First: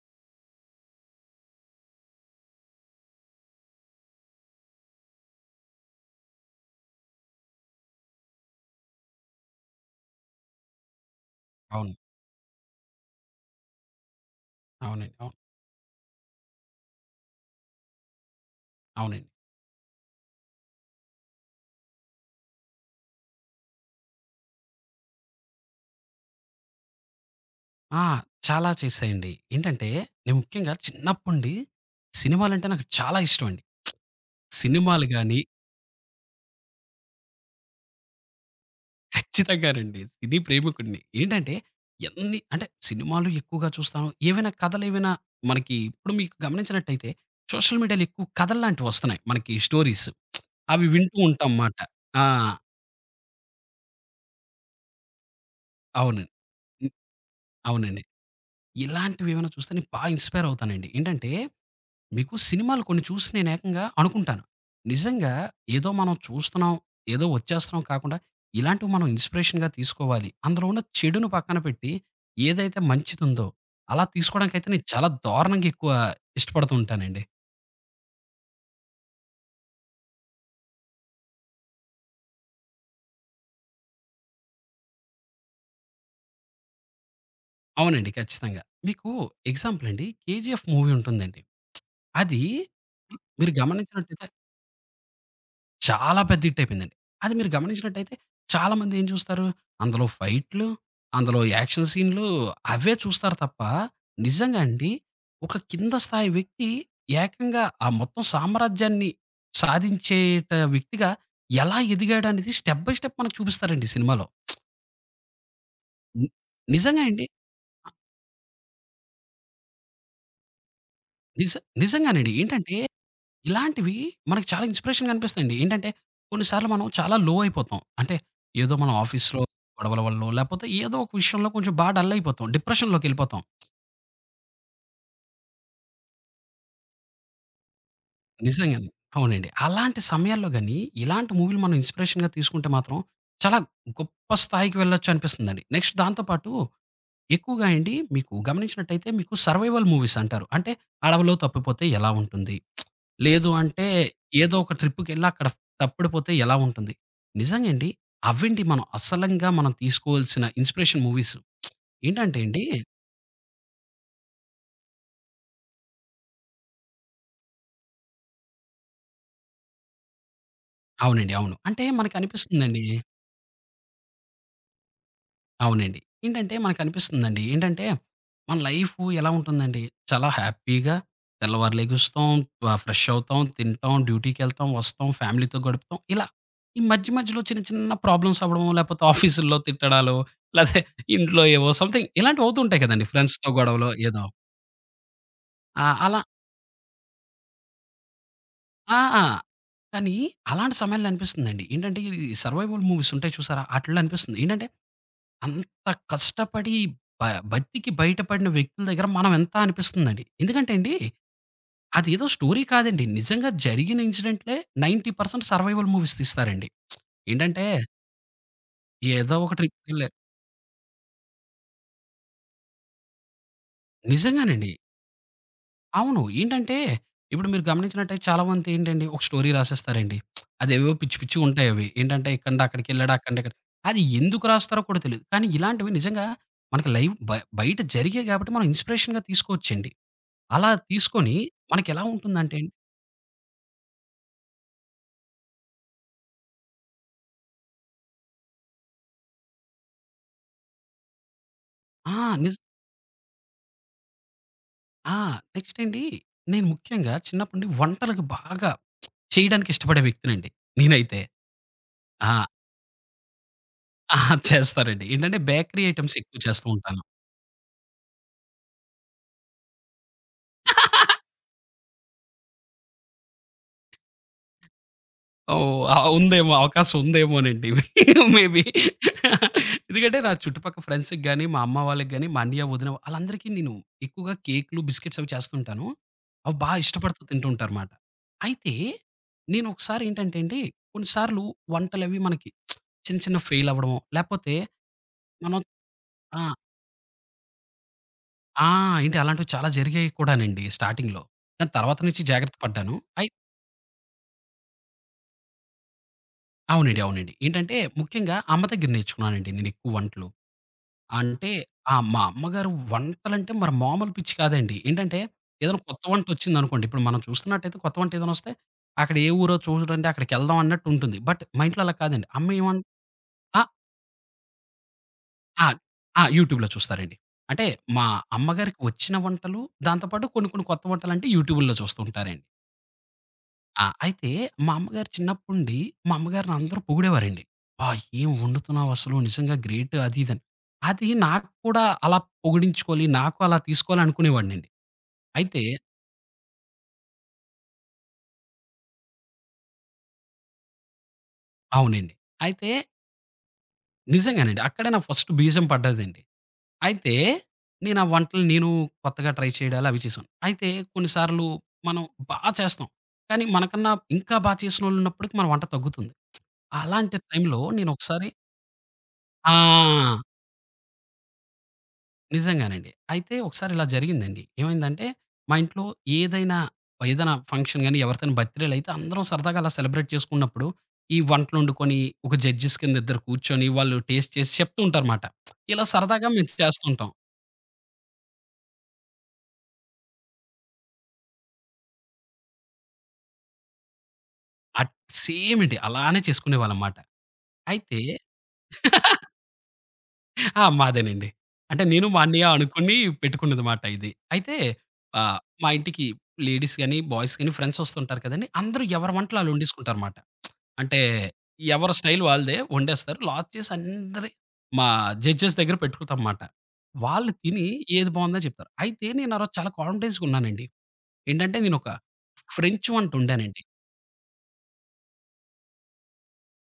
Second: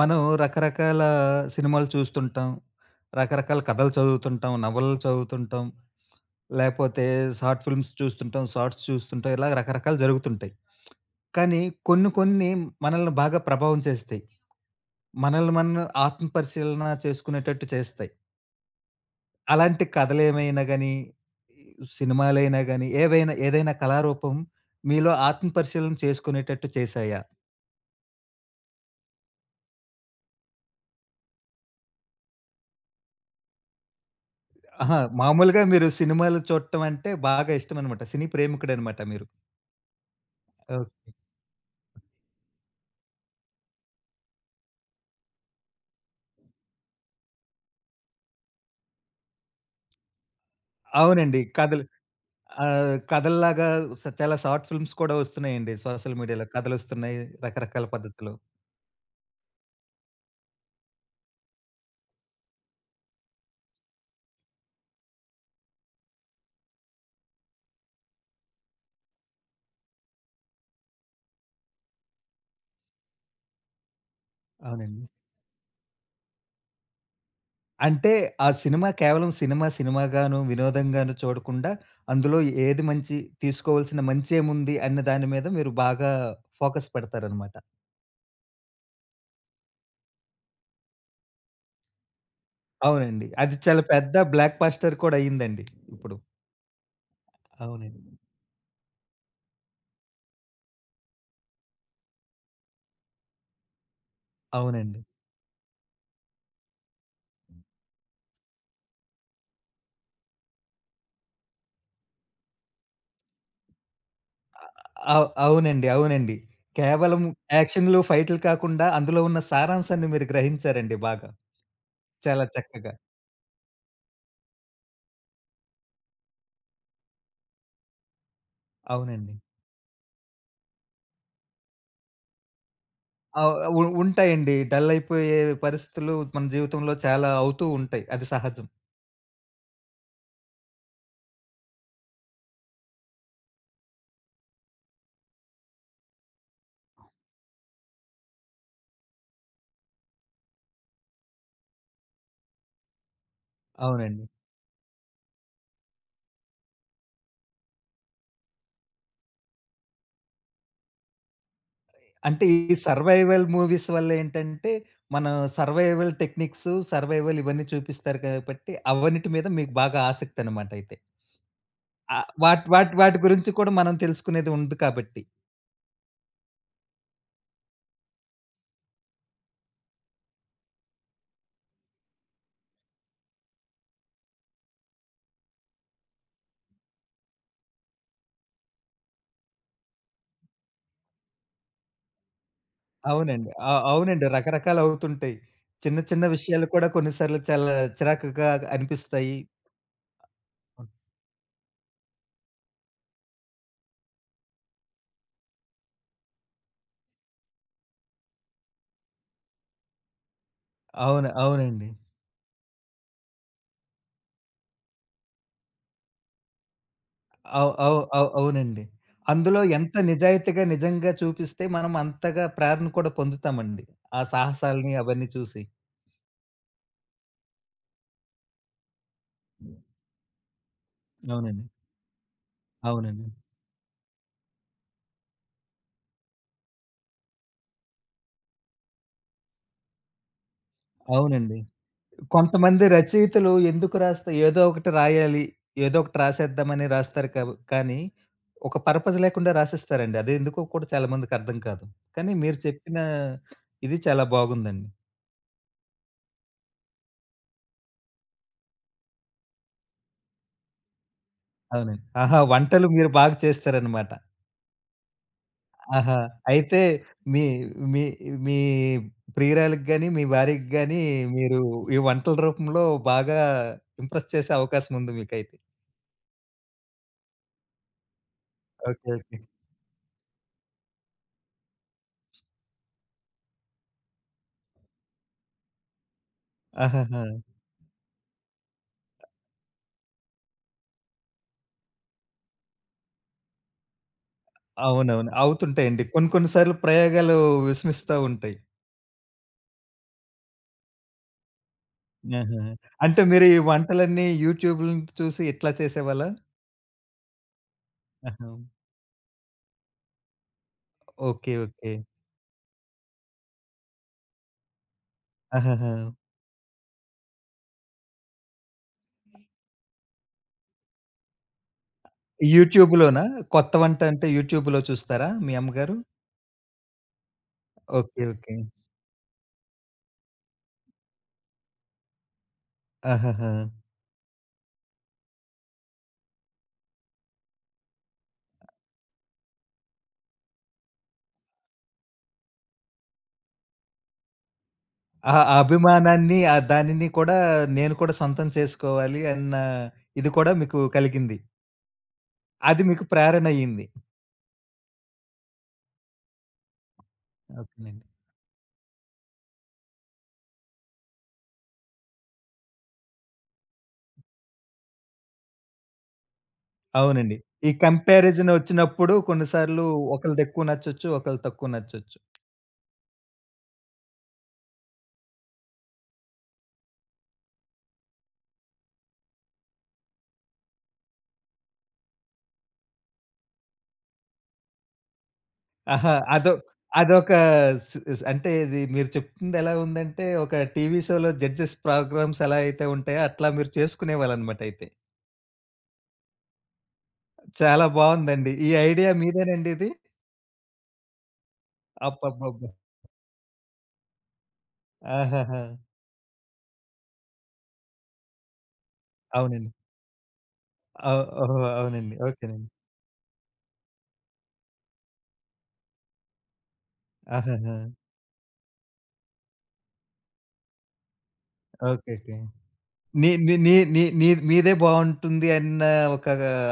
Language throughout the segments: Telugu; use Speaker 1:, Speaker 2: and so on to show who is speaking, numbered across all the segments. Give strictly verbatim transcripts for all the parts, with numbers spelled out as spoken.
Speaker 1: మనం రకరకాల సినిమాలు చూస్తుంటాం. రకరకాల కథలు చదువుతుంటాం. నవలలు చదువుతుంటాం. లేపోతే షార్ట్ ఫిల్మ్స్ చూస్తుంటాం. షార్ట్స్ చూస్తుంటాం. ఇలా రకరకాలు జరుగుతుంటాయి. కానీ
Speaker 2: అవును.
Speaker 1: కొన్ని కొన్ని మనల్ని బాగా ప్రభావం చేస్తాయి.
Speaker 2: అవునండి. అవును.
Speaker 1: మనల్ని మనం ఆత్మపరిశీలన చేసుకునేటట్టు చేస్తాయి.
Speaker 2: అవునండి.
Speaker 1: అలాంటి కథలేమైనా గాని, సినిమాలైనా గాని, ఏవైనా ఏదైనా కళారూపం మీలో ఆత్మపరిశీలన చేసుకునేటట్టు చేశాయా?
Speaker 2: ఆ! చాలా చేశాయండి. ఏంటంటే, నేను ముఖ్యంగా చిన్నప్పండి సినిమాలంటే నాకు చాలా ఇష్టమండి.
Speaker 1: ఆహా!
Speaker 2: సినిమాలు గాని
Speaker 1: మామూలుగా మీరు సినిమాలు చూడటం అంటే బాగా ఇష్టమనమాట. సినీ ప్రేమికుడనమాట మీరు.
Speaker 2: ఖచ్చితంగానండి. సినీ
Speaker 1: ఓహ్!
Speaker 2: ప్రేమికుడిని. ఏంటంటే, ఎన్ని అంటే సినిమాలు ఎక్కువగా చూస్తాను. ఏవైనా కథలేవైనా మనకి ఇప్పుడు మీకు గమనించినట్టయితే సోషల్ మీడియాలో ఎక్కువ కథల్లాంటివొస్తున్నాయి. మనకి స్టోరీస్. అవి వింటూ
Speaker 1: అవునండి.
Speaker 2: ఉంటాం మాట.
Speaker 1: కథలు
Speaker 2: ఆ!
Speaker 1: ఆహ్, కథల్లాగా స చాలా షార్ట్ ఫిల్మ్స్ కూడా వస్తున్నాయండి. సోషల్
Speaker 2: అవును.
Speaker 1: మీడియాలో
Speaker 2: హ్మ్.
Speaker 1: కథలొస్తున్నాయి రకరకాల
Speaker 2: అవునండి.
Speaker 1: పద్ధతిలో.
Speaker 2: ఇలాంటివేమైనా చూస్తే నేను బా ఇన్‌స్పైర్ అవుతానండి. ఏంటంటే మీకు సినిమాలు కొన్ని చూసి నేను ఏకంగా అనుకుంటాను. నిజంగా ఏదో మనం చూస్తున్నాం, ఏదో వచ్చేస్తున్నాం కాకుండా ఇలాంటివి మనం ఇన్‌స్పిరేషన్‌గా తీసుకోవాలి. అందులో ఉన్న చెడును పక్కన పెట్టి ఏదైతే మంచిదుందో అలా తీసుకోవడానికైతే నేను
Speaker 1: అవునండి.
Speaker 2: చాలా దారుణంగా ఎక్కువ ఇష్టపడుతూ ఉంటానండి.
Speaker 1: అంటే ఆ సినిమా కేవలం సినిమా, సినిమాగాను, వినోదంగాను చూడకుండా అందులో ఏది మంచి తీసుకోవాల్సిన మంచేముంది అన్న దాని మీద మీరు బాగా ఫోకస్ పెడతారనమాట.
Speaker 2: అవునండి. ఖచ్చితంగా. మీకు ఎగ్జాంపుల్ అండి 'కేజీఎఫ్' మూవీ ఉంటుందండి. అది
Speaker 1: అవునండి.
Speaker 2: మీరు
Speaker 1: అది చాలా పెద్ద
Speaker 2: గమనించినట్టయితే
Speaker 1: బ్లాక్ బస్టర్ కూడా అయిందండి ఇప్పుడు.
Speaker 2: చాలా పెద్ద హిట్ అయిపోయిందండి. అది మీరు
Speaker 1: అవునండి.
Speaker 2: గమనించినట్టయితే చాలామంది ఏం చూస్తారు, అందులో ఫైట్‌లు, అందులో యాక్షన్ సీన్‌లు అవే చూస్తారు తప్ప, నిజంగా అండి
Speaker 1: అవునండి.
Speaker 2: ఒక కింద స్థాయి వ్యక్తి ఏకంగా ఆ మొత్తం సామ్రాజ్యాన్ని సాధించేట వ్యక్తిగా ఎలా ఎదిగాడు అనేది స్టెప్ బై స్టెప్ మనకు చూపిస్తారండి ఈ సినిమాలో.
Speaker 1: అవ్ అవునండి.
Speaker 2: ని
Speaker 1: అవునండి.
Speaker 2: నిజంగా
Speaker 1: కేవలం
Speaker 2: అండి.
Speaker 1: యాక్షన్‌లు, ఫైట్‌లు కాకుండా అందులో ఉన్న సారాంశాన్ని మీరు గ్రహించారండి బాగా.
Speaker 2: నిజ నిజంగానండి.
Speaker 1: చాలా
Speaker 2: ఏంటంటే
Speaker 1: చక్కగా.
Speaker 2: ఇలాంటివి మనకు చాలా ఇన్‌స్పిరేషన్‌గా అనిపిస్తాయండి. ఏంటంటే కొన్నిసార్లు మనం చాలా లో అయిపోతాం. అంటే ఏదో మనం
Speaker 1: అవునండి.
Speaker 2: ఆఫీస్‌లో గొడవల వల్లో, లేపోతే ఏదో ఒక విషయంలో కొంచెం బాగా డల్ అయిపోతాం. డిప్రెషన్‌లోకెళ్ళిపోతాం.
Speaker 1: ఆహ్, ఉ ఉంటాయండి. డల్ అయిపోయే పరిస్థితులు మన జీవితంలో చాలా అవుతూ ఉంటాయి. అది సహజం.
Speaker 2: నిజంగానే. అవునండి. అలాంటి సమయాల్లో గాని, ఇలాంటి మూవీలు మనం ఇన్‌స్పిరేషన్‌గా తీసుకుంటే మాత్రం చాలా గొప్ప స్థాయికి వెళ్ళొచ్చు అనిపిస్తుందండి. నెక్స్ట్ దాంతో పాటు ఎక్కువగా అండి మీకు గమనించినట్టయితే మీకు సర్వైవల్ మూవీస్ అంటారు. అంటే అడవిలో తప్పిపోతే ఎలా ఉంటుంది? లేదు అంటే
Speaker 1: అవునండి.
Speaker 2: ఏదో ఒక ట్రిప్‌కెళ్ళి అక్కడ తప్పిడిపోతే ఎలా ఉంటుంది? నిజంగా అండి. అవేంటి మనం అసలంగా మనం తీసుకోవాల్సిన ఇన్‌స్పిరేషన్ మూవీస్. ఏంటంటే
Speaker 1: అంటే
Speaker 2: అండి
Speaker 1: ఈ సర్వైవల్ మూవీస్ వల్ల ఏంటంటే, మన సర్వైవల్ టెక్నిక్స్, సర్వైవల్ ఇవన్నీ చూపిస్తారు కాబట్టి, అవన్నిటి మీద మీకు బాగా ఆసక్తనమాట అయితే.
Speaker 2: అవునండి. అవును. అంటే
Speaker 1: ఆహ్, వాటి
Speaker 2: మనకనిపిస్తుందండి
Speaker 1: వాటి వాటి గురించి కూడా మనం తెలుసుకునేది ఉంది కాబట్టి.
Speaker 2: అవునండి. ఏంటంటే మనకనిపిస్తుందండి. ఏంటంటే మన లైఫు ఎలా ఉంటుందండి, చాలా హ్యాపీగా తెల్లవారు లెగుస్తాం, ఆహ్, ఫ్రెష్ అవుతాం, తింటాం, డ్యూటీకెళ్తాం, వస్తాం, ఫ్యామిలీతో గడుపుతాం. ఇలా ఈ మధ్య మధ్యలో చిన్న చిన్న ప్రాబ్లమ్స్ అవ్వడమో, లేపోతే ఆఫీసుల్లో తిట్టడాలో, లేతే ఇంట్లో ఏవో సంథింగ్ ఇలాంటివి అవుతుంటాయి కదండీ. ఫ్రెండ్స్‌తో
Speaker 1: అవునండి. అ
Speaker 2: గొడవలో ఏదో.
Speaker 1: అవునండి. రకరకాలవుతుంటాయి.
Speaker 2: ఆ!
Speaker 1: చిన్న
Speaker 2: అలా
Speaker 1: చిన్న విషయాలు కూడా కొన్నిసార్లు చాలా చిరాకుగా
Speaker 2: ఆ! ఆ.
Speaker 1: అనిపిస్తాయి.
Speaker 2: కానీ అలాంటి
Speaker 1: అవును.
Speaker 2: సమయాల్లో అనిపిస్తుందండి. ఏంటంటే ఈ సర్వైవల్ మూవీస్ ఉంటాయి చూసారా? ఆటిల్లో అనిపిస్తుంది. ఏంటంటే అంత కష్టపడి బ భక్తికి బయటపడిన వ్యక్తుల దగ్గర మనం ఎంత అనిపిస్తుందండి. ఎందుకంటే అండి,
Speaker 1: అవును. అవునండి.
Speaker 2: అదేదో స్టోరీ కాదండి. నిజంగా జరిగిన ఇన్సిడెంట్‌లే తొంభై శాతం సర్వైవల్ మూవీస్ తీస్తారండి. ఏంటంటే,
Speaker 1: అవు అవు అవు అవునండి.
Speaker 2: ఏదో ఒక
Speaker 1: అందులో ఎంత
Speaker 2: ట్రిప్‌కెళ్ళా
Speaker 1: నిజాయితీగా నిజంగా చూపిస్తే మనం అంతగా ప్రేరణ కూడా పొందుతామండి. ఆ
Speaker 2: నిజంగానండి.
Speaker 1: సాహసాలని అవన్నీ చూసి.
Speaker 2: అవును. ఏంటంటే, ఇప్పుడు మీరు గమనించినట్టయితే చాలా మంది ఏంటండి, ఒక స్టోరీ రాసేస్తారండి. అదేవేవో పిచ్చి
Speaker 1: అవునండి.
Speaker 2: పిచ్చివుంటాయి అవి. ఏంటంటే, ఇక్కడి నుండి అక్కడికెళ్ళాడు,
Speaker 1: అవునండి.
Speaker 2: అక్కడి నుండి ఇక్కడ అది ఎందుకు రాస్తారో కూడా తెలీదు. కానీ ఇలాంటివి నిజంగా మనకి లైవ్ బ బయట జరిగాయి కాబట్టి మనం ఇన్స్‌పిరేషన్‌గా తీసుకోవచ్చండి. అలా తీసుకొని
Speaker 1: అవునండి.
Speaker 2: మనకెలా ఉంటుందంటే అండి
Speaker 1: కొంతమంది రచయితలు ఎందుకు రాస్తా ఏదో ఒకటి రాయాలి, ఏదో ఒకటి రాసేద్దామని రాస్తారు కబ్ కానీ, ఒక పర్పస్ లేకుండా రాసేస్తారండి. అదెందుకో కూడా చాలా మందికి అర్థం కాదు.
Speaker 2: ఆ!
Speaker 1: కానీ
Speaker 2: నిజ్
Speaker 1: మీరు చెప్పిన ఇది చాలా బాగుందండి.
Speaker 2: ఆ! నెక్స్ట్ అండి నేను ముఖ్యంగా చిన్నప్పటి నుండి వంటలకు బాగా చేయడానికి ఇష్టపడే వ్యక్తినండి నేనైతే.
Speaker 1: అవునండి. ఆహా!
Speaker 2: ఆ!
Speaker 1: వంటలు మీరు బాగా చేస్తారనమాట.
Speaker 2: ఆ! చేస్తానండి. ఏంటంటే బేకరీ ఐటెమ్స్
Speaker 1: ఆహా!
Speaker 2: ఎక్కువ చేస్తూ
Speaker 1: అయితే
Speaker 2: ఉంటాను.
Speaker 1: మీ మీ మీ ప్రియురాలికి గాని, మీ భార్యకి గాని మీరు ఈ వంటల రూపంలో బాగా ఇంప్రెస్ చేసే అవకాశం ఉంది మీకైతే.
Speaker 2: ఓహ్! ఆ! ఉందేమో అవకాశం ఉందేమోనండి. మేబీ.
Speaker 1: ఓకే. ఓకే.
Speaker 2: ఎందుకంటే నా చుట్టుపక్క ఫ్రెండ్స్‌కి గాని, మా అమ్మ వాళ్ళకి గాని, మా అన్నయ్య, వదిన ఆళ్ళందరికీ నేను ఎక్కువగా కేకులు, బిస్కిట్స్ అవి చేస్తుంటాను. అవి బా ఇష్టపడుతూ
Speaker 1: ఆహాహా!
Speaker 2: తింటూ ఉంటారుమాట. అయితే నేనొకసారి ఏంటంటే అండి, కొన్ని సార్లు వంటలవి మనకి చిన్న చిన్న ఫెయిల్ అవ్వడమో, లేపోతే
Speaker 1: అవునవును.
Speaker 2: మనం
Speaker 1: అవుతుంటాయండి. కొన్ని
Speaker 2: ఆ!
Speaker 1: కొన్ని సార్లు ప్రయోగాలు విస్మిస్తా ఉంటాయి.
Speaker 2: ఆ! ఏంటి అలాంటివి చాలా జరిగాయి కూడానండి స్టార్టింగ్‌లో. కానీ తర్వాత నుంచి జాగ్రత్త
Speaker 1: ఆహా!
Speaker 2: పడ్డాను.
Speaker 1: అంటే
Speaker 2: అయి
Speaker 1: మీరు ఈ వంటలన్నీ యూట్యూబ్‌లను చూసి ఇట్లా చేసేవాళ్ళా?
Speaker 2: అవునండి. అవునండి. ఏంటంటే ముఖ్యంగా
Speaker 1: ఆహా!
Speaker 2: అమ్మ దగ్గర నేర్చుకున్నానండి నేనెక్కువ వంటలు. అంటే
Speaker 1: ఓకే. ఓకే.
Speaker 2: ఆ! మా అమ్మగారు వంటలంటే మరి మామూలు పిచ్చి కాదండి. ఏంటంటే ఏదైనా
Speaker 1: ఆహాహా!
Speaker 2: కొత్త వంటొచ్చిందనుకోండి, ఇప్పుడు మనం చూస్తున్నట్టయితే కొత్త వంట ఏదైనా వస్తే అక్కడ ఏ ఊరో చూడండి అక్కడికెళ్దాం అన్నట్టుంటుంది. బట్ మా ఇంట్లో అలా కాదండి. అమ్మ ఏమన్
Speaker 1: యూట్యూబ్‌లోనా?
Speaker 2: ఆ!
Speaker 1: కొత్త వంట అంటే యూట్యూబ్‌లో చూస్తారా మీ
Speaker 2: ఆ!
Speaker 1: అమ్మగారు?
Speaker 2: ఆ! యూట్యూబ్‌లో చూస్తారండి. అంటే మా
Speaker 1: ఓకే. ఓకే.
Speaker 2: అమ్మగారికి వచ్చిన వంటలు దాంతో పాటు కొన్ని కొన్ని కొత్త వంటలంటే యూట్యూబుల్లో చూస్తూ ఉంటారండి.
Speaker 1: ఆహాహా!
Speaker 2: ఆ! అయితే మా అమ్మగారు చిన్నప్పుండి మా అమ్మగారిని అందరూ పొగిడేవారండి. "అబ్బా! ఏం వండుతున్నావు అసలు నిజంగా గ్రేట్" అది ఇదని. అది నాకు కూడా అలా పొగిడించుకోవాలి, నాకు అలా తీసుకోవాలి అనుకునేవాడినండి.
Speaker 1: ఆ ఆ
Speaker 2: అయితే
Speaker 1: అభిమానాన్ని ఆ దానిని కూడా నేను కూడా సొంతం చేసుకోవాలి అన్న ఇది కూడా మీకు కలిగింది.
Speaker 2: అవునండి. అయితే
Speaker 1: అది మీకు ప్రేరణ అయింది.
Speaker 2: నిజంగానండి. అక్కడే నా ఫస్ట్ బీజం పడ్డదండి. అయితే నేను ఆ
Speaker 1: ఓకేనండి.
Speaker 2: వంటలు నేను కొత్తగా ట్రై చేయడాలు అవి చేశాను. అయితే కొన్ని సార్లు మనం బా చేస్తాం. కానీ మనకన్నా ఇంకా బా చేసినోళ్ళున్నప్పటికి మన వంట తగ్గుతుంది. అలాంటి
Speaker 1: అవునండి.
Speaker 2: టైంలో
Speaker 1: ఈ
Speaker 2: నేనొకసారి
Speaker 1: కంపారిజన్ వచ్చినప్పుడు
Speaker 2: ఆ!
Speaker 1: కొన్నిసార్లు ఒకళ్ళదెక్కువ నచ్చొచ్చు, ఒకళ్ళది తక్కువ నచ్చొచ్చు.
Speaker 2: నిజంగానండి. అయితే ఒకసారి ఇలా జరిగిందండి. ఏమైందంటే, మా ఇంట్లో ఏదైనా, ఏదైనా ఫంక్షన్ గాని, ఎవరిదైనా బర్త్‌డే‌లైతే అందరం సరదాగా అలా సెలబ్రేట్ చేసుకున్నప్పుడు, ఈ వంటలొండుకొని, ఒక జడ్జెస్ కింద ఇద్దరు కూర్చొని, వాళ్ళు టేస్ట్ చేసి చెప్తూ ఉంటారుమాట. ఇలా
Speaker 1: ఆహా!
Speaker 2: సరదాగా మేము
Speaker 1: అదో
Speaker 2: చేస్తుంటాం.
Speaker 1: అదొక స్ స్ అంటే ఇది మీరు చెప్తుంది ఎలా ఉందంటే, ఒక టీవీ షోలో జడ్జెస్ ప్రోగ్రామ్స్ ఎలా అయితే ఉంటాయో, అట్లా మీరు చేసుకునేవాళ్ళనమాట అయితే.
Speaker 2: అట్ సేమ్ అండి. అలానే చేసుకునేవాళ్ళమాట.
Speaker 1: చాలా
Speaker 2: అయితే
Speaker 1: బావుందండి. ఈ ఐడియా మీదేనండి ఇది?
Speaker 2: ఆ! మాదేనండి. అంటే నేను, మా అన్నయ్య
Speaker 1: అబ్బబ్బబ్బా!
Speaker 2: అనుకుని పెట్టుకున్నదిమాట ఇది. అయితే ఆహ్,
Speaker 1: ఆహాహా!
Speaker 2: మా ఇంటికి లేడీస్ గాని, బాయ్స్ గాని ఫ్రెండ్స్ వస్తుంటారు కదండీ! అందరూ ఎవరి వంటలు
Speaker 1: అవునండి.
Speaker 2: ఆళ్ళొండేసుకుంటారుమాట. అంటే
Speaker 1: అవ్ ఓహో!
Speaker 2: ఎవరి
Speaker 1: అవునండి.
Speaker 2: స్టైల్ వాళ్ళదే
Speaker 1: ఓకేనండి.
Speaker 2: వండేస్తారు. లాస్ట్ చేసి అందరి మా జడ్జెస్ దగ్గర పెట్టుకుతాంమాట. వాళ్ళు తిని
Speaker 1: ఆహాహా!
Speaker 2: ఏది బావుందని చెప్తారు. అయితే నేను ఆరోజు చాలా కాన్ఫిడెన్స్‌గా ఉన్నానండి. ఏంటంటే నేనొక
Speaker 1: ఓకే. ఓకే.
Speaker 2: ఫ్రెంచ్ వంట
Speaker 1: నీ నీ
Speaker 2: వండానండి.
Speaker 1: నీ నీ నీ మీదే బావుంటుంది అన్న ఒక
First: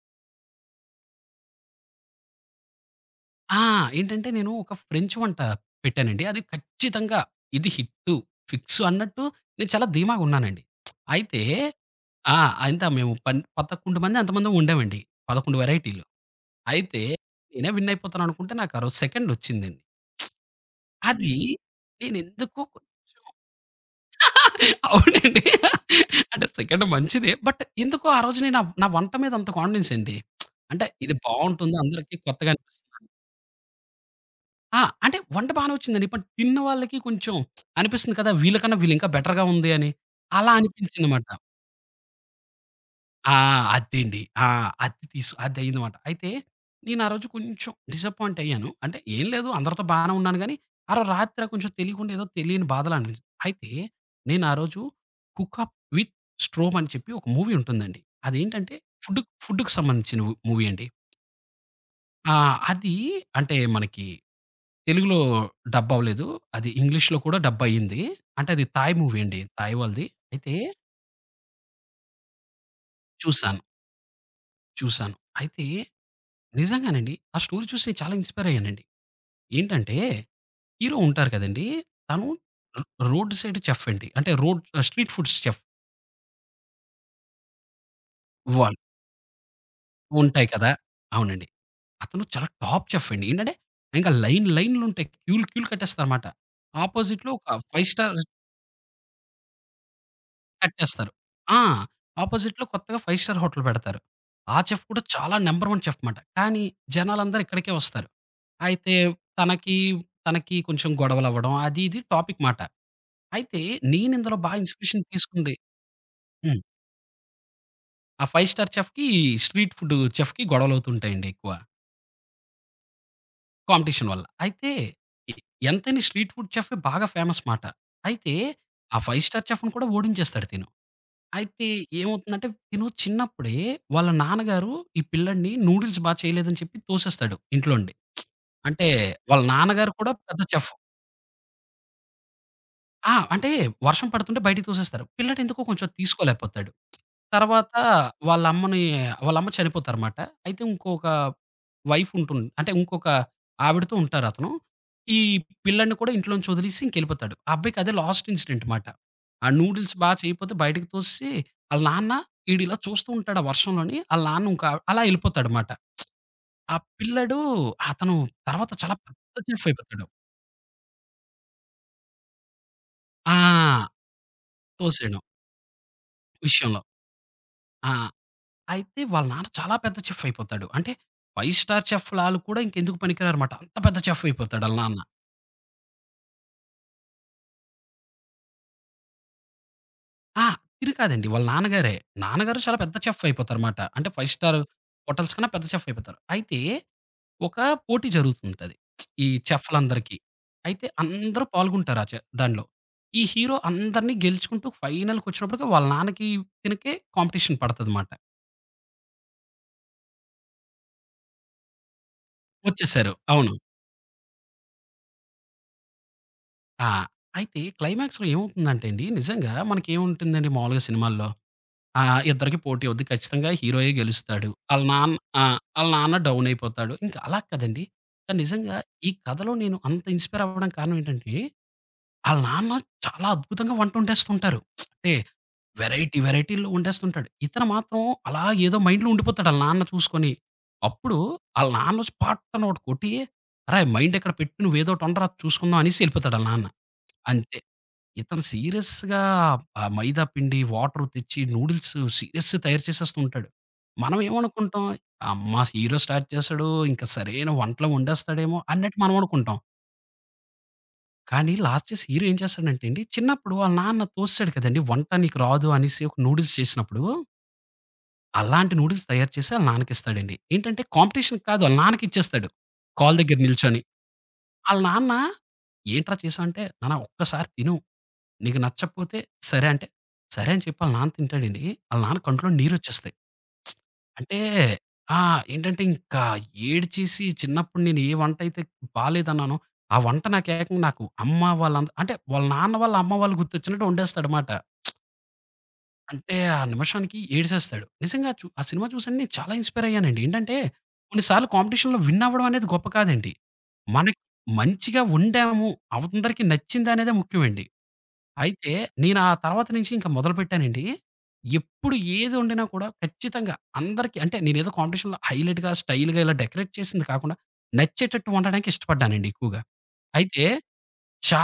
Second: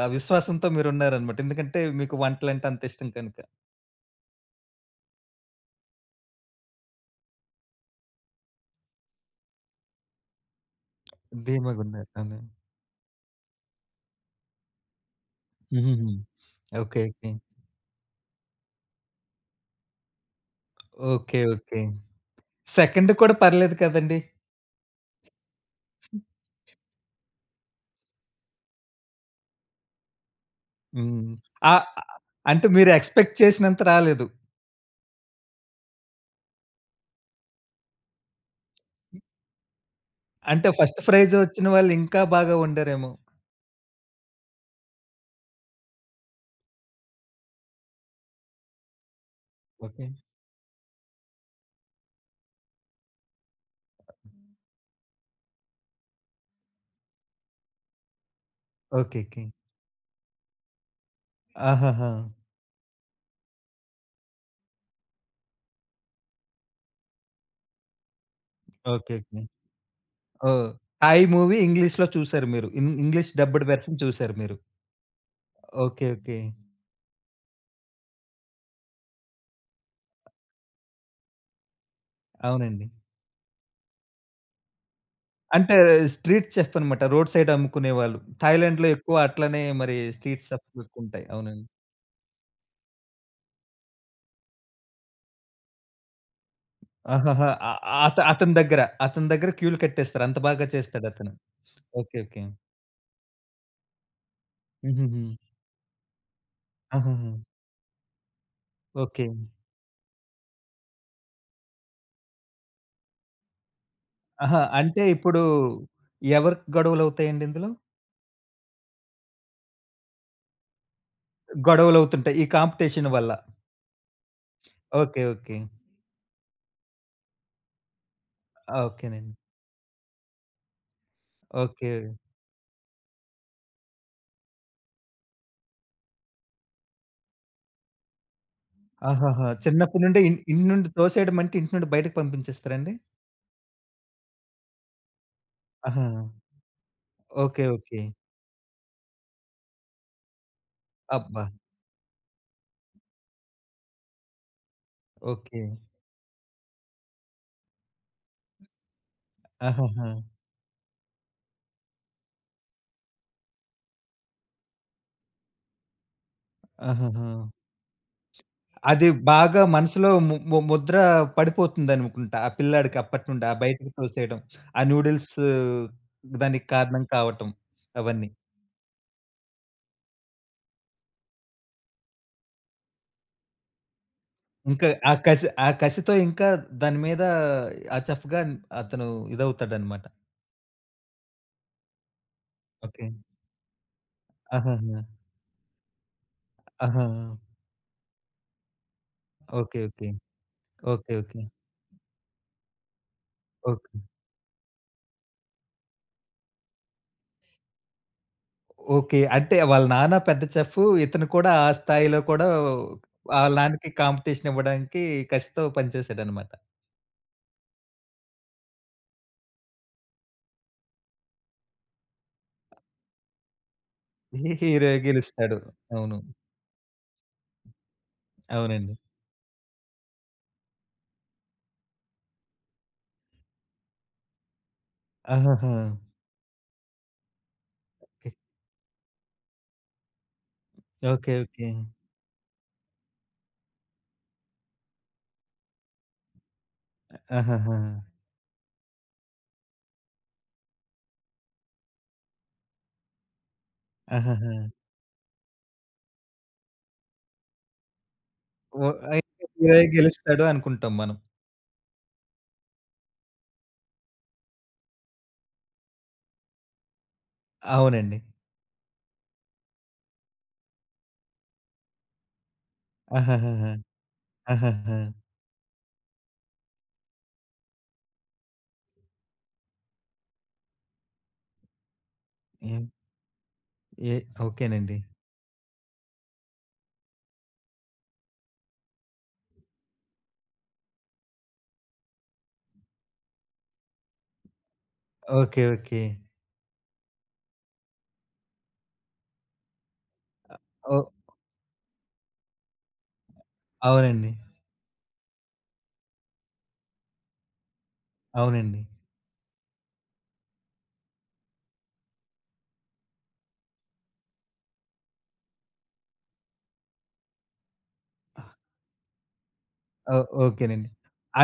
Speaker 1: అవిశ్వాసంతో మీరున్నారనమాట. ఎందుకంటే మీకు వంటలంటే అంత ఇష్టం కనుక.
Speaker 2: ఆ! ఏంటంటే నేను ఒక ఫ్రెంచ్ వంట పెట్టానండి. అది ఖచ్చితంగా ఇది హిట్టు, ఫిక్సు అన్నట్టు నేను చాలా ధీమాగా ఉన్నానండి. అయితే
Speaker 1: ధీమాగున్నారు. అవునా?
Speaker 2: ఆ! అంతా మేము పన్ పదకొండు మంది ఎంతమందో వండామండి. పదకొండు వెరైటీలు.
Speaker 1: హుహుహు.
Speaker 2: అయితే
Speaker 1: ఓకే. ఓకే.
Speaker 2: నేనే విన్ అయిపోతాననుకుంటే నాకు ఆరోజు సెకండొచ్చిందండి. అది
Speaker 1: ఓకే. ఓకే.
Speaker 2: నేనెందుకో
Speaker 1: సెకండ్ కూడా పర్లేదు కదండీ!
Speaker 2: అవునండి. అంటే సెకండ్ మంచిదే. బట్ ఎందుకో ఆ రోజు నేను నా వంట మీద అంత కాన్ఫిడెన్స్ అండి. అంటే ఇది
Speaker 1: హ్మ్.
Speaker 2: బావుంటుంది
Speaker 1: ఆహ్,
Speaker 2: అందరికి కొత్తగా
Speaker 1: అంటే
Speaker 2: అనిపిస్తుంది.
Speaker 1: మీరు ఎక్స్‌పెక్ట్ చేసినంత రాలేదు.
Speaker 2: ఆ! అంటే వంట బానే వచ్చిందండి. బట్ తిన్న వాళ్ళకి కొంచెం అనిపిస్తుంది కదా! వీళ్ళకన్నా వీళ్ళు ఇంకా బెటర్‌గా ఉంది అని. అలా
Speaker 1: అంటే ఫస్ట్
Speaker 2: అనిపించిందన్నమాట.
Speaker 1: ప్రైజ్ వచ్చిన వాళ్ళు ఇంకా బాగా వండారేమో.
Speaker 2: ఆ! అదండి. ఆ! అది తీసు అదయిందమాట. అయితే నేను ఆ రోజు కొంచెం డిసప్పాయింట్ అయ్యాను. అంటే ఏం లేదు అందరితో
Speaker 1: ఓకే.
Speaker 2: బానే ఉన్నాను గానీ, ఆ రోజు రాత్రి కొంచెం తెలియకుండా ఏదో తెలియని బాధలా అనిపించింది. అయితే నేను ఆ రోజు 'హుక్ అప్ విత్ స్ట్రోమ్' అని చెప్పి ఒక మూవీ ఉంటుందండి. అదేంటంటే
Speaker 1: ఓకే.
Speaker 2: Food
Speaker 1: okay.
Speaker 2: ఫుడ్‌కి సంబంధించిన మూవీ అండి.
Speaker 1: ఆహాహా!
Speaker 2: ఆ! అది అంటే మనకి తెలుగులో డబ్ అవ్వలేదు. అది ఇంగ్లీష్‌లో కూడా డబ్ అయింది. అంటే అది థాయ్
Speaker 1: ఓకే.
Speaker 2: మూవీ అండి.
Speaker 1: ఓకే.
Speaker 2: థాయ్ వాళ్ళది. అయితే
Speaker 1: ఓహ్! 'థాయ్' మూవీ ఇంగ్లీష్‌లో చూసారు మీరు. ఇం ఇంగ్లీష్
Speaker 2: చూసాను.
Speaker 1: డబ్బుడ్ వెర్షన్ చూసారు మీరు.
Speaker 2: చూసాను. అయితే
Speaker 1: ఓకే. ఓకే.
Speaker 2: నిజంగానండి. ఆ స్టోరీ చూసి నేను చాలా ఇన్‌స్పైర్ అయ్యానండి. ఏంటంటే హీరో ఉంటారు కదండీ! తను రో
Speaker 1: అవునండి.
Speaker 2: రోడ్ సైడ్ చెఫ్ అండి. అంటే రోడ్ స్ట్రీట్ ఫుడ్స్ చెఫ్
Speaker 1: అంటే స్ట్రీట్ చెఫ్ అనమాట. రోడ్ సైడ్ అమ్ముకునేవాళ్ళు.
Speaker 2: వాళ్ళు
Speaker 1: థాయిలాండ్‌లో ఎక్కువ అట్లనే మరి స్ట్రీట్
Speaker 2: ఉంటాయి కదా!
Speaker 1: చెఫ్‌లు ఎక్కువుంటాయి.
Speaker 2: అవునండి.
Speaker 1: అవునండి.
Speaker 2: అతను చాలా టాప్ చెఫ్ అండి. ఏంటంటే ఇంకా లైన్ లైన్‌లుంటాయి. క్యూలు క్యూలు కట్టేస్తారన్నమాట. అపోజిట్‌లో ఒక
Speaker 1: ఆహాహా! అ
Speaker 2: ఐదు స్టార్
Speaker 1: అత అతని దగ్గర, అతని దగ్గర క్యూలు కట్టేస్తారు. అంత బాగా
Speaker 2: కట్టేస్తారు.
Speaker 1: చేస్తాడతను.
Speaker 2: ఆ!
Speaker 1: ఓకే. ఓకే.
Speaker 2: అపోజిట్‌లో కొత్తగా ఐదు స్టార్ హోటల్ పెడతారు. ఆ చెఫ్ కూడా
Speaker 1: హుహుహు.
Speaker 2: చాలా నంబర్ ఒన్ చెఫ్ మాట. కానీ
Speaker 1: ఆహాహా!
Speaker 2: జనాలందరూ ఇక్కడికే వస్తారు. అయితే
Speaker 1: ఓకే.
Speaker 2: తనకి, తనకి కొంచెం గొడవలవ్వడం అది ఇది టాపిక్ మాట. అయితే నేనిందులో బా
Speaker 1: ఆహా! అంటే
Speaker 2: ఇన్స్‌పిరేషన్
Speaker 1: ఇప్పుడు
Speaker 2: తీసుకుంది హ్మ్.
Speaker 1: ఎవరికి గొడవలవుతాయండి ఇందులో?
Speaker 2: ఆ ఐదు స్టార్ చెఫ్‌కి, స్ట్రీట్ ఫుడ్ చెఫ్‌కి గొడవలవుతుంటాయండి ఎక్కువ.
Speaker 1: గొడవలవుతుంటాయి. ఈ కాంపిటీషన్ వల్ల.
Speaker 2: కాంపిటీషన్ వల్ల. అయితే
Speaker 1: ఓకే.
Speaker 2: ఎ
Speaker 1: ఓకే.
Speaker 2: ఎంతైనా స్ట్రీట్ ఫుడ్ చెఫే బాగా ఫేమస్ మాట. అయితే
Speaker 1: ఆ!
Speaker 2: ఆ ఐదు
Speaker 1: ఓకేనండి.
Speaker 2: స్టార్ చెఫ్‌ని కూడా ఓడించేస్తాడు తిను. అయితే
Speaker 1: ఓకే.
Speaker 2: ఏమవుతుందంటే తిను చిన్నప్పుడే వాళ్ళ నాన్నగారు ఈ పిల్లాడిని నూడిల్స్ బా చేయలేదని చెప్పి తోసేస్తాడు ఇంట్లో నుండి. అంటే వాళ్ళ
Speaker 1: ఆహాహా!
Speaker 2: నాన్నగారు
Speaker 1: చిన్నప్పటి
Speaker 2: కూడా
Speaker 1: నుండే ఇన్
Speaker 2: పెద్ద
Speaker 1: ఇంటి
Speaker 2: చెఫ్.
Speaker 1: నుండి తోసేయడం అంటే ఇంటి నుండి బయటకి పంపించేస్తారండి?
Speaker 2: ఆ! అంటే వర్షం పడుతుంటే బయటికి తోసేస్తారు. పిల్లాడెందుకో కొంచెం
Speaker 1: ఆహా!
Speaker 2: తీసుకోలేకపోతాడు.
Speaker 1: ఓకే.
Speaker 2: తర్వాత
Speaker 1: ఓకే.
Speaker 2: వాళ్ళమ్మని వాళ్ళమ్మ చనిపోతారమాట. అయితే ఇంకొక
Speaker 1: అబ్బా!
Speaker 2: వైఫ్ ఉంటుంది. అంటే ఇంకొక ఆవిడతో ఉంటారతను. ఈ
Speaker 1: ఓకే.
Speaker 2: పిల్లాడిని కూడా ఇంట్లోంచి వదిలేసి ఇంకెళ్ళిపోతాడు. ఆ అబ్బాయికి అదే లాస్ట్ ఇన్సిడెంట్ మాట. ఆ నూడిల్స్ బా
Speaker 1: ఆహాహా!
Speaker 2: చేయకపోతే బయటకి తోసేసి ఆళ్ళ నాన్న ఈడిలా చూస్తూ ఉంటాడు ఆ వర్షంలోని. ఆళ్ళ నాన్న ఇంకా అలా ఎళ్ళిపోతాడుమాట. ఆ
Speaker 1: ఆహాహా!
Speaker 2: పిల్లాడు అతను తర్వాత చాలా
Speaker 1: అది
Speaker 2: పెద్ద
Speaker 1: బాగా
Speaker 2: చెఫ్ అయిపోతాడు.
Speaker 1: మనసులో ము ము ముద్ర పడిపోతుందనుకుంటా. ఆ పిల్లాడికి అప్పటి
Speaker 2: ఆ!
Speaker 1: నుండి ఆ బయటికి తోసేయడం. ఆ
Speaker 2: తోసేయడం
Speaker 1: నూడిల్స్ దానికి
Speaker 2: విషయంలో.
Speaker 1: కారణం కావటం
Speaker 2: ఆ!
Speaker 1: అవన్నీ.
Speaker 2: అయితే వాళ్ళ నాన్న చాలా పెద్ద చెఫ్ అయిపోతాడు. అంటే ఐదు స్టార్ చెఫ్‌లు ఆళ్ళు కూడా ఇంకెందుకు పనికిరారుమాట. అంత పెద్ద చెఫ్ అయిపోతాడు ఆళ్ళ
Speaker 1: ఇంకా
Speaker 2: నాన్న.
Speaker 1: ఆ కసి ఆ కసితో ఇంకా దాని మీద ఆ చఫ్‌గా అతను ఇదవుతాడనమాట.
Speaker 2: ఆ! తిరు కాదండి. వాళ్ళ నాన్నగారే. నాన్నగారు చాలా పెద్ద
Speaker 1: ఓకే.
Speaker 2: చెఫ్ అయిపోతారుమాట. అంటే ఐదు స్టార్
Speaker 1: ఆహాహా!
Speaker 2: హోటల్స్ కన్నా పెద్ద చెఫ్ అయిపోతారు. అయితే
Speaker 1: ఆహా!
Speaker 2: ఒక పోటీ జరుగుతుంటది. ఈ
Speaker 1: ఓకే. ఓకే.
Speaker 2: చెఫ్‌లందరికీ. అయితే
Speaker 1: ఓకే. ఓకే.
Speaker 2: అందరూ పాల్గొంటారు ఆ చె దానిలో. ఈ హీరో
Speaker 1: ఓకే.
Speaker 2: అందరిని గెలుచుకుంటూ ఫైనల్‌కొచ్చినప్పటికి వాళ్ళ నాన్నకి, తినకే కాంపిటీషన్ పడతదన్నమాట.
Speaker 1: ఓకే. అంటే వాళ్ళ నాన్న పెద్ద చెఫ్. ఇతను కూడా ఆ స్థాయిలో కూడా
Speaker 2: వచ్చేసారు. అవును.
Speaker 1: ఆళ్ళ నాన్నకి కాంపిటీషన్ ఇవ్వడానికి కసితో పనిచేసాడనమాట.
Speaker 2: ఆ! అయితే క్లైమాక్స్‌లో ఏమవుతుందంటే అండి, నిజంగా మనకేముంటుందండి మామూలుగా సినిమాల్లో? ఆ! ఇద్దరికి పోటీ అవుద్ది. ఖచ్చితంగా హీరోయే గెలుస్తాడు.
Speaker 1: హీ
Speaker 2: ఆళ్ళ
Speaker 1: హీరో
Speaker 2: నాన్న ఆ!
Speaker 1: గెలుస్తాడు.
Speaker 2: ఆళ్ళ నాన్న
Speaker 1: అవును.
Speaker 2: డౌన్ అయిపోతాడు. ఇంక అలా కాదండి. కానీ నిజంగా
Speaker 1: అవునండి.
Speaker 2: ఈ కథలో నేను అంత ఇన్‌స్పైర్ అవ్వడం కారణం ఏంటంటే, ఆళ్ళ నాన్న చాలా అద్భుతంగా వంట వండేస్తుంటారు. అంటే
Speaker 1: ఆహాహా!
Speaker 2: వెరైటీ వెరైటీల్లో వండేస్తుంటాడు. ఇతను మాత్రం
Speaker 1: ఓకే.
Speaker 2: అలా ఏదో మైండ్‌లో ఉండిపోతాడు ఆళ్ళ నాన్న చూసుకొని. అప్పుడు
Speaker 1: ఓకే. ఓకే.
Speaker 2: ఆళ్ళ నాన్న వచ్చి పట్టన ఒకటి కొట్టి, "అరేయ్! మైండ్ ఇక్కడ పెట్టు నువ్వేదోటి వండరా చూసుకుందాం" అనేసి ఎళ్ళిపోతాడు ఆళ్ళ నాన్న. అంతే.
Speaker 1: ఆహాహా!
Speaker 2: ఇతను సీరియస్‌గా ఆ మైదా పిండి, వాటర్ తెచ్చి నూడిల్స్ సీరియస్ తయారు చేసేస్తుంటాడు. మనం
Speaker 1: ఆహాహా!
Speaker 2: ఏమనుకుంటాం, అమ్మ హీరో స్టార్ట్ చేసాడు, ఇంక సరైన వంటలు వండేస్తాడేమో
Speaker 1: ఓ
Speaker 2: అన్నట్టు మనం
Speaker 1: అయితే
Speaker 2: అనుకుంటాం.
Speaker 1: హీరోయే గెలుస్తాడు అనుకుంటాం మనం.
Speaker 2: కానీ లాస్ట్ చేసి హీరో ఏం చేస్తాడంటే అండి, చిన్నప్పుడు వాళ్ళ నాన్న తోసేసాడు కదండీ! వంట నీకు రాదు అనేసి ఒక నూడిల్స్ చేసినప్పుడు,
Speaker 1: అవునండి.
Speaker 2: అలాంటి నూడిల్స్ తయారు చేసి ఆళ్ళ నాన్నకిస్తాడండి. ఏంటంటే కాంపిటీషన్ కాదు ఆళ్ళ నాన్నకిచ్చేస్తాడు. కాలు దగ్గర
Speaker 1: ఆహాహాహా!
Speaker 2: నిల్చొని. ఆళ్ళ
Speaker 1: ఆహాహా!
Speaker 2: నాన్న ఏంట్రా చేసావు అంటే, నాన్న ఒక్కసారి తిను నీకు నచ్చకపోతే సరే అంటే, సరే అని చెప్పి ఆళ్ళ నాన్న తింటాడండి. ఆళ్ళ నాన్న కంట్లో
Speaker 1: ఏం
Speaker 2: నీరొచ్చేస్తాయి.
Speaker 1: ఏ
Speaker 2: అంటే
Speaker 1: ఓకేనండి.
Speaker 2: ఆ! ఏంటంటే ఇంకా ఏడ్చేసి చిన్నప్పుడు నేను ఏ వంటైతే బాలేదన్నానో, ఆ వంట నాకు ఏకంగా నాకు అమ్మ వాళ్ళంద అంటే వాళ్ళ నాన్న వాళ్ళ అమ్మ వాళ్ళు గుర్తొచ్చినట్టు వండేస్తాడమాట.
Speaker 1: ఓకే. ఓకే.
Speaker 2: అంటే ఆ నిమిషానికి ఏడిసేస్తాడు. నిజంగా చు ఆ సినిమా చూసండి నేను చాలా ఇన్‌స్పైర్ అయ్యానండి. ఏంటంటే
Speaker 1: ఓ
Speaker 2: కొన్ని సార్లు కాంపిటీషన్‌లో విన్ అవ్వడం అనేది గొప్ప కాదండి. మనకి
Speaker 1: అవునండి.
Speaker 2: మంచిగా వండాము, అందరికి నచ్చిందనేదే ముఖ్యమండి. అయితే
Speaker 1: అవునండి.
Speaker 2: నేను ఆ తర్వాత నుంచి ఇంక మొదలుపెట్టానండి. ఎప్పుడు ఏది వండినా కూడా ఖచ్చితంగా అందరికి అంటే నేనేదో కాంపిటీషన్‌లో హైలైట్‌గా, స్టైల్‌గా ఇలా డెకరేట్ చేసింది కాకుండా నచ్చేటట్టు వండడానికి ఇష్టపడ్డానండి ఎక్కువగా.
Speaker 1: ఓ
Speaker 2: అయితే
Speaker 1: ఓకేనండి.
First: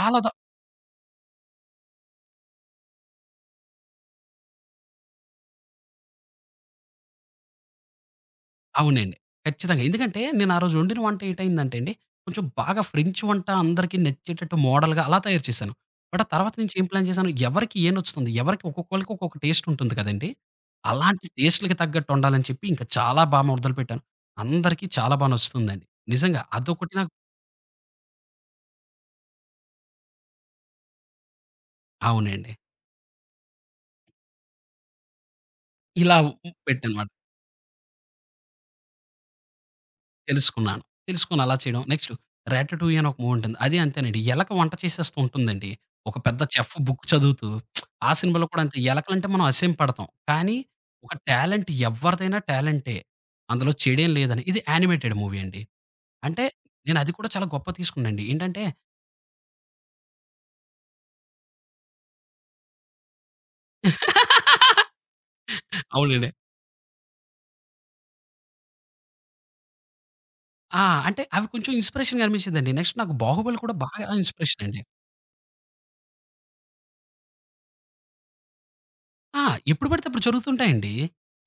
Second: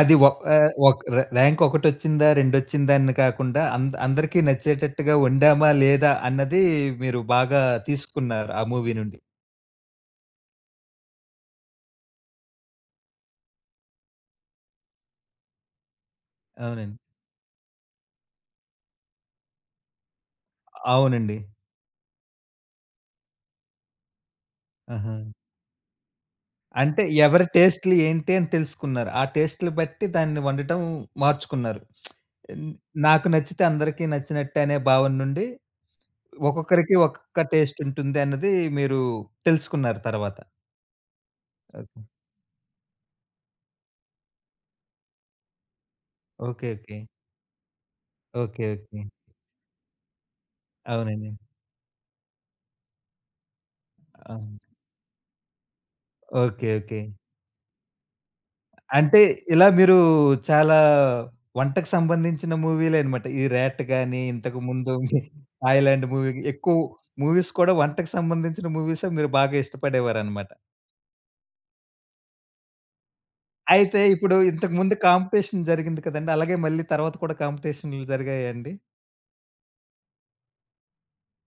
Speaker 1: అది ఒ
Speaker 2: ద
Speaker 1: ఆహ్, ఒక్ ర్యా ర్యాంక్ ఒకటొచ్చిందా, రెండొచ్చిందా అని కాకుండా అంద అందరికీ నచ్చేటట్టుగా వండామా లేదా అన్నది మీరు బాగా తీసుకున్నారు ఆ మూవీ
Speaker 2: అవునండి.
Speaker 1: నుండి.
Speaker 2: ఖచ్చితంగా. ఎందుకంటే నేను ఆ రోజు వండిన వంట ఏటయిందంటే అండి, కొంచెం బాగా ఫ్రెంచ్ వంట అందరికీ నచ్చేటట్టు మోడల్‌గా అలా తయారు చేశాను. బట్ ఆ తర్వాత నుంచి ఏం
Speaker 1: అవునండి.
Speaker 2: ప్లాన్ చేశాను, ఎవరికి ఏ నచ్చుతుంది, ఎవరికి ఒక్కొక్కళ్ళకి ఒక్కొక్క టేస్ట్ ఉంటుంది కదండీ! అలాంటి
Speaker 1: అవునండి.
Speaker 2: టేస్ట్‌లకి తగ్గట్టు వండాలని చెప్పి ఇంకా చాలా బా మొదలుపెట్టాను. అందరికీ చాలా
Speaker 1: ఆహా!
Speaker 2: బా నచ్చుతుందండి. నిజంగా అదొకటి
Speaker 1: అంటే
Speaker 2: నాకు
Speaker 1: ఎవరి టేస్ట్‌లు ఏంటి అని తెలుసుకున్నారు. ఆ టేస్ట్‌లు బట్టి దాన్ని వండటం మార్చుకున్నారు.
Speaker 2: అవునండి.
Speaker 1: హ్మ్. నాకు నచ్చితే అందరికీ నచ్చినట్టే అనే భావన నుండి
Speaker 2: ఇలా హ్మ్.
Speaker 1: ఒక్కొక్కరికి
Speaker 2: పెట్టానమాట.
Speaker 1: ఒక్కొక్క టేస్ట్ ఉంటుంది అన్నది మీరు తెలుసుకున్నారు తర్వాత.
Speaker 2: తెలుసుకున్నాను. తెలుసుకొని అలా చేయడం.
Speaker 1: ఓకే.
Speaker 2: నెక్స్ట్ 'రాటటూయి' అని ఒక మూవీ ఉంటుంది. అది అంతేనండి. ఎలక వంట చేసేస్తూ ఉంటుందండి. ఒక పెద్ద
Speaker 1: ఓకే.
Speaker 2: Chef
Speaker 1: okay.
Speaker 2: బుక్ చదువుతూ. ఆ సినిమాలో కూడా
Speaker 1: ఓకే.
Speaker 2: అంతే.
Speaker 1: ఓకే.
Speaker 2: ఎలకలంటే మనం అసహ్యం పడతాం. కానీ ఒక
Speaker 1: అవునండి.
Speaker 2: టాలెంట్ ఎవ్వరిదైనా టాలెంటే. అందులో చెడేం లేదని. ఇది
Speaker 1: అవును.
Speaker 2: యానిమేటెడ్ మూవీ అండి. అంటే
Speaker 1: ఓకే.
Speaker 2: నేను
Speaker 1: ఓకే.
Speaker 2: అది కూడా చాలా గొప్పగా తీసుకున్నానండి. ఏంటంటే
Speaker 1: అంటే ఇలా మీరు చాలా వంటకు సంబంధించిన మూవీలేనమాట. ఈ 'ర్యాట్' గాని, ఇంతకుముందు మీ 'థాయిలాండ్'
Speaker 2: అవునండి.
Speaker 1: మూవీ ఎక్కువ మూవీస్ కూడా వంటకు సంబంధించిన మూవీసే మీరు బాగా ఇష్టపడేవారనమాట.
Speaker 2: ఆ! అంటే అవి కొంచెం ఇన్‌స్పిరేషన్‌గా అనిపించిందండి. నెక్స్ట్ నాకు 'బాహుబలి' కూడా
Speaker 1: అయితే
Speaker 2: బాగా
Speaker 1: ఇప్పుడు
Speaker 2: ఇన్‌స్పిరేషన్ అండి.
Speaker 1: ఇంతకుముందు కాంపిటీషన్ జరిగింది కదండీ! అలాగే మళ్ళీ తర్వాత కూడా కాంపిటీషన్‌లు జరిగాయా అండి?
Speaker 2: ఆ! ఎప్పుడు పడితే అప్పుడు జరుగుతుంటాయండి.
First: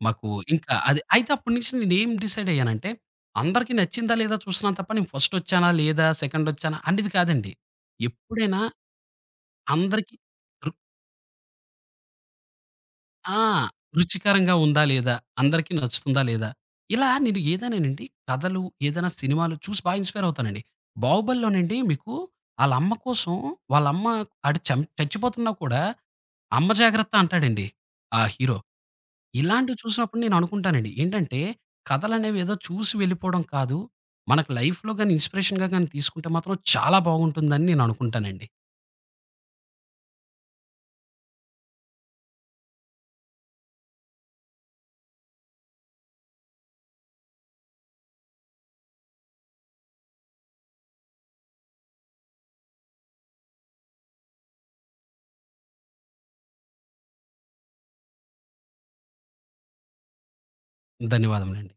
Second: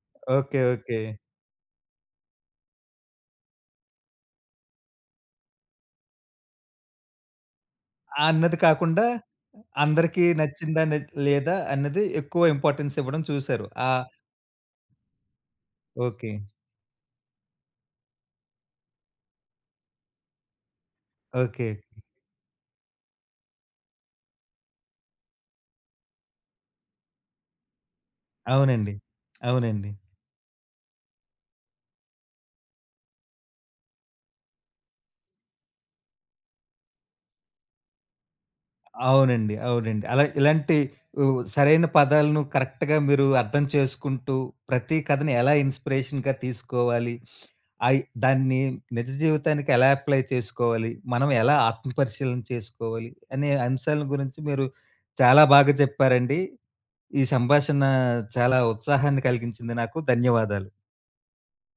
Speaker 2: మాకు
Speaker 1: ఓకే.
Speaker 2: ఇంకా
Speaker 1: ఓకే.
Speaker 2: అది అయితే అప్పటి నుంచి నేనేం డిసైడ్ అయ్యానంటే, అందరికి నచ్చిందా లేదా చూస్తున్నాను తప్ప నేను ఫస్ట్ వచ్చానా లేదా, సెకండ్ వచ్చానా అనేది కాదండి.
Speaker 1: ఆ అన్నది
Speaker 2: ఎప్పుడైనా
Speaker 1: కాకుండా
Speaker 2: అందరికి
Speaker 1: అందరికీ
Speaker 2: రు
Speaker 1: నచ్చిందా న లేదా అన్నది ఎక్కువ ఇంపార్టెన్స్ ఇవ్వడం
Speaker 2: ఆ!
Speaker 1: చూసారు. ఆ!
Speaker 2: రుచికరంగా ఉందా లేదా, అందరికీ నచ్చుతుందా
Speaker 1: ఓకే.
Speaker 2: లేదా, ఇలా నేను ఏదైనానండి కథలు, ఏదైనా సినిమాలు చూసి బాగా ఇన్‌స్పైర్ అవుతానండి.
Speaker 1: ఓకే.
Speaker 2: 'బాహుబలిలోనండి' మీకు ఆళ్ళ అమ్మ కోసం వాళ్ళ అమ్మ ఆడు చం చచ్చిపోతున్నా కూడా, అమ్మ జాగ్రత్త అంటాడండి ఆ హీరో.
Speaker 1: అవునండి.
Speaker 2: ఇలాంటివి
Speaker 1: అవునండి.
Speaker 2: చూసినప్పుడు నేననుకుంటానండి. ఏంటంటే, కథలనేవి ఏదో చూసి వెళ్ళిపోవడం కాదు. మనకు లైఫ్‌లో గాని ఇన్‌స్పిరేషన్‌గా గాని తీసుకుంటే మాత్రం చాలా బాగుంటుందని నేననుకుంటానండి.
Speaker 1: అవునండి. అవునండి. అలా ఇలాంటి ఉ సరైన పదాలను కరెక్ట్‌గా మీరు అర్థం చేసుకుంటూ, ప్రతి కథని ఎలా ఇన్‌స్పిరేషన్‌గా తీసుకోవాలి, అయి దాన్ని నిజ జీవితానికి ఎలా అప్లై చేసుకోవాలి, మనం ఎలా ఆత్మపరిశీలన చేసుకోవాలి, అనే అంశాల గురించి మీరు చాలా బాగా చెప్పారండి. ఈ సంభాషణ చాలా ఉత్సాహాన్ని కలిగించింది నాకు. ధన్యవాదాలు.
Speaker 2: ధన్యవాదములండి.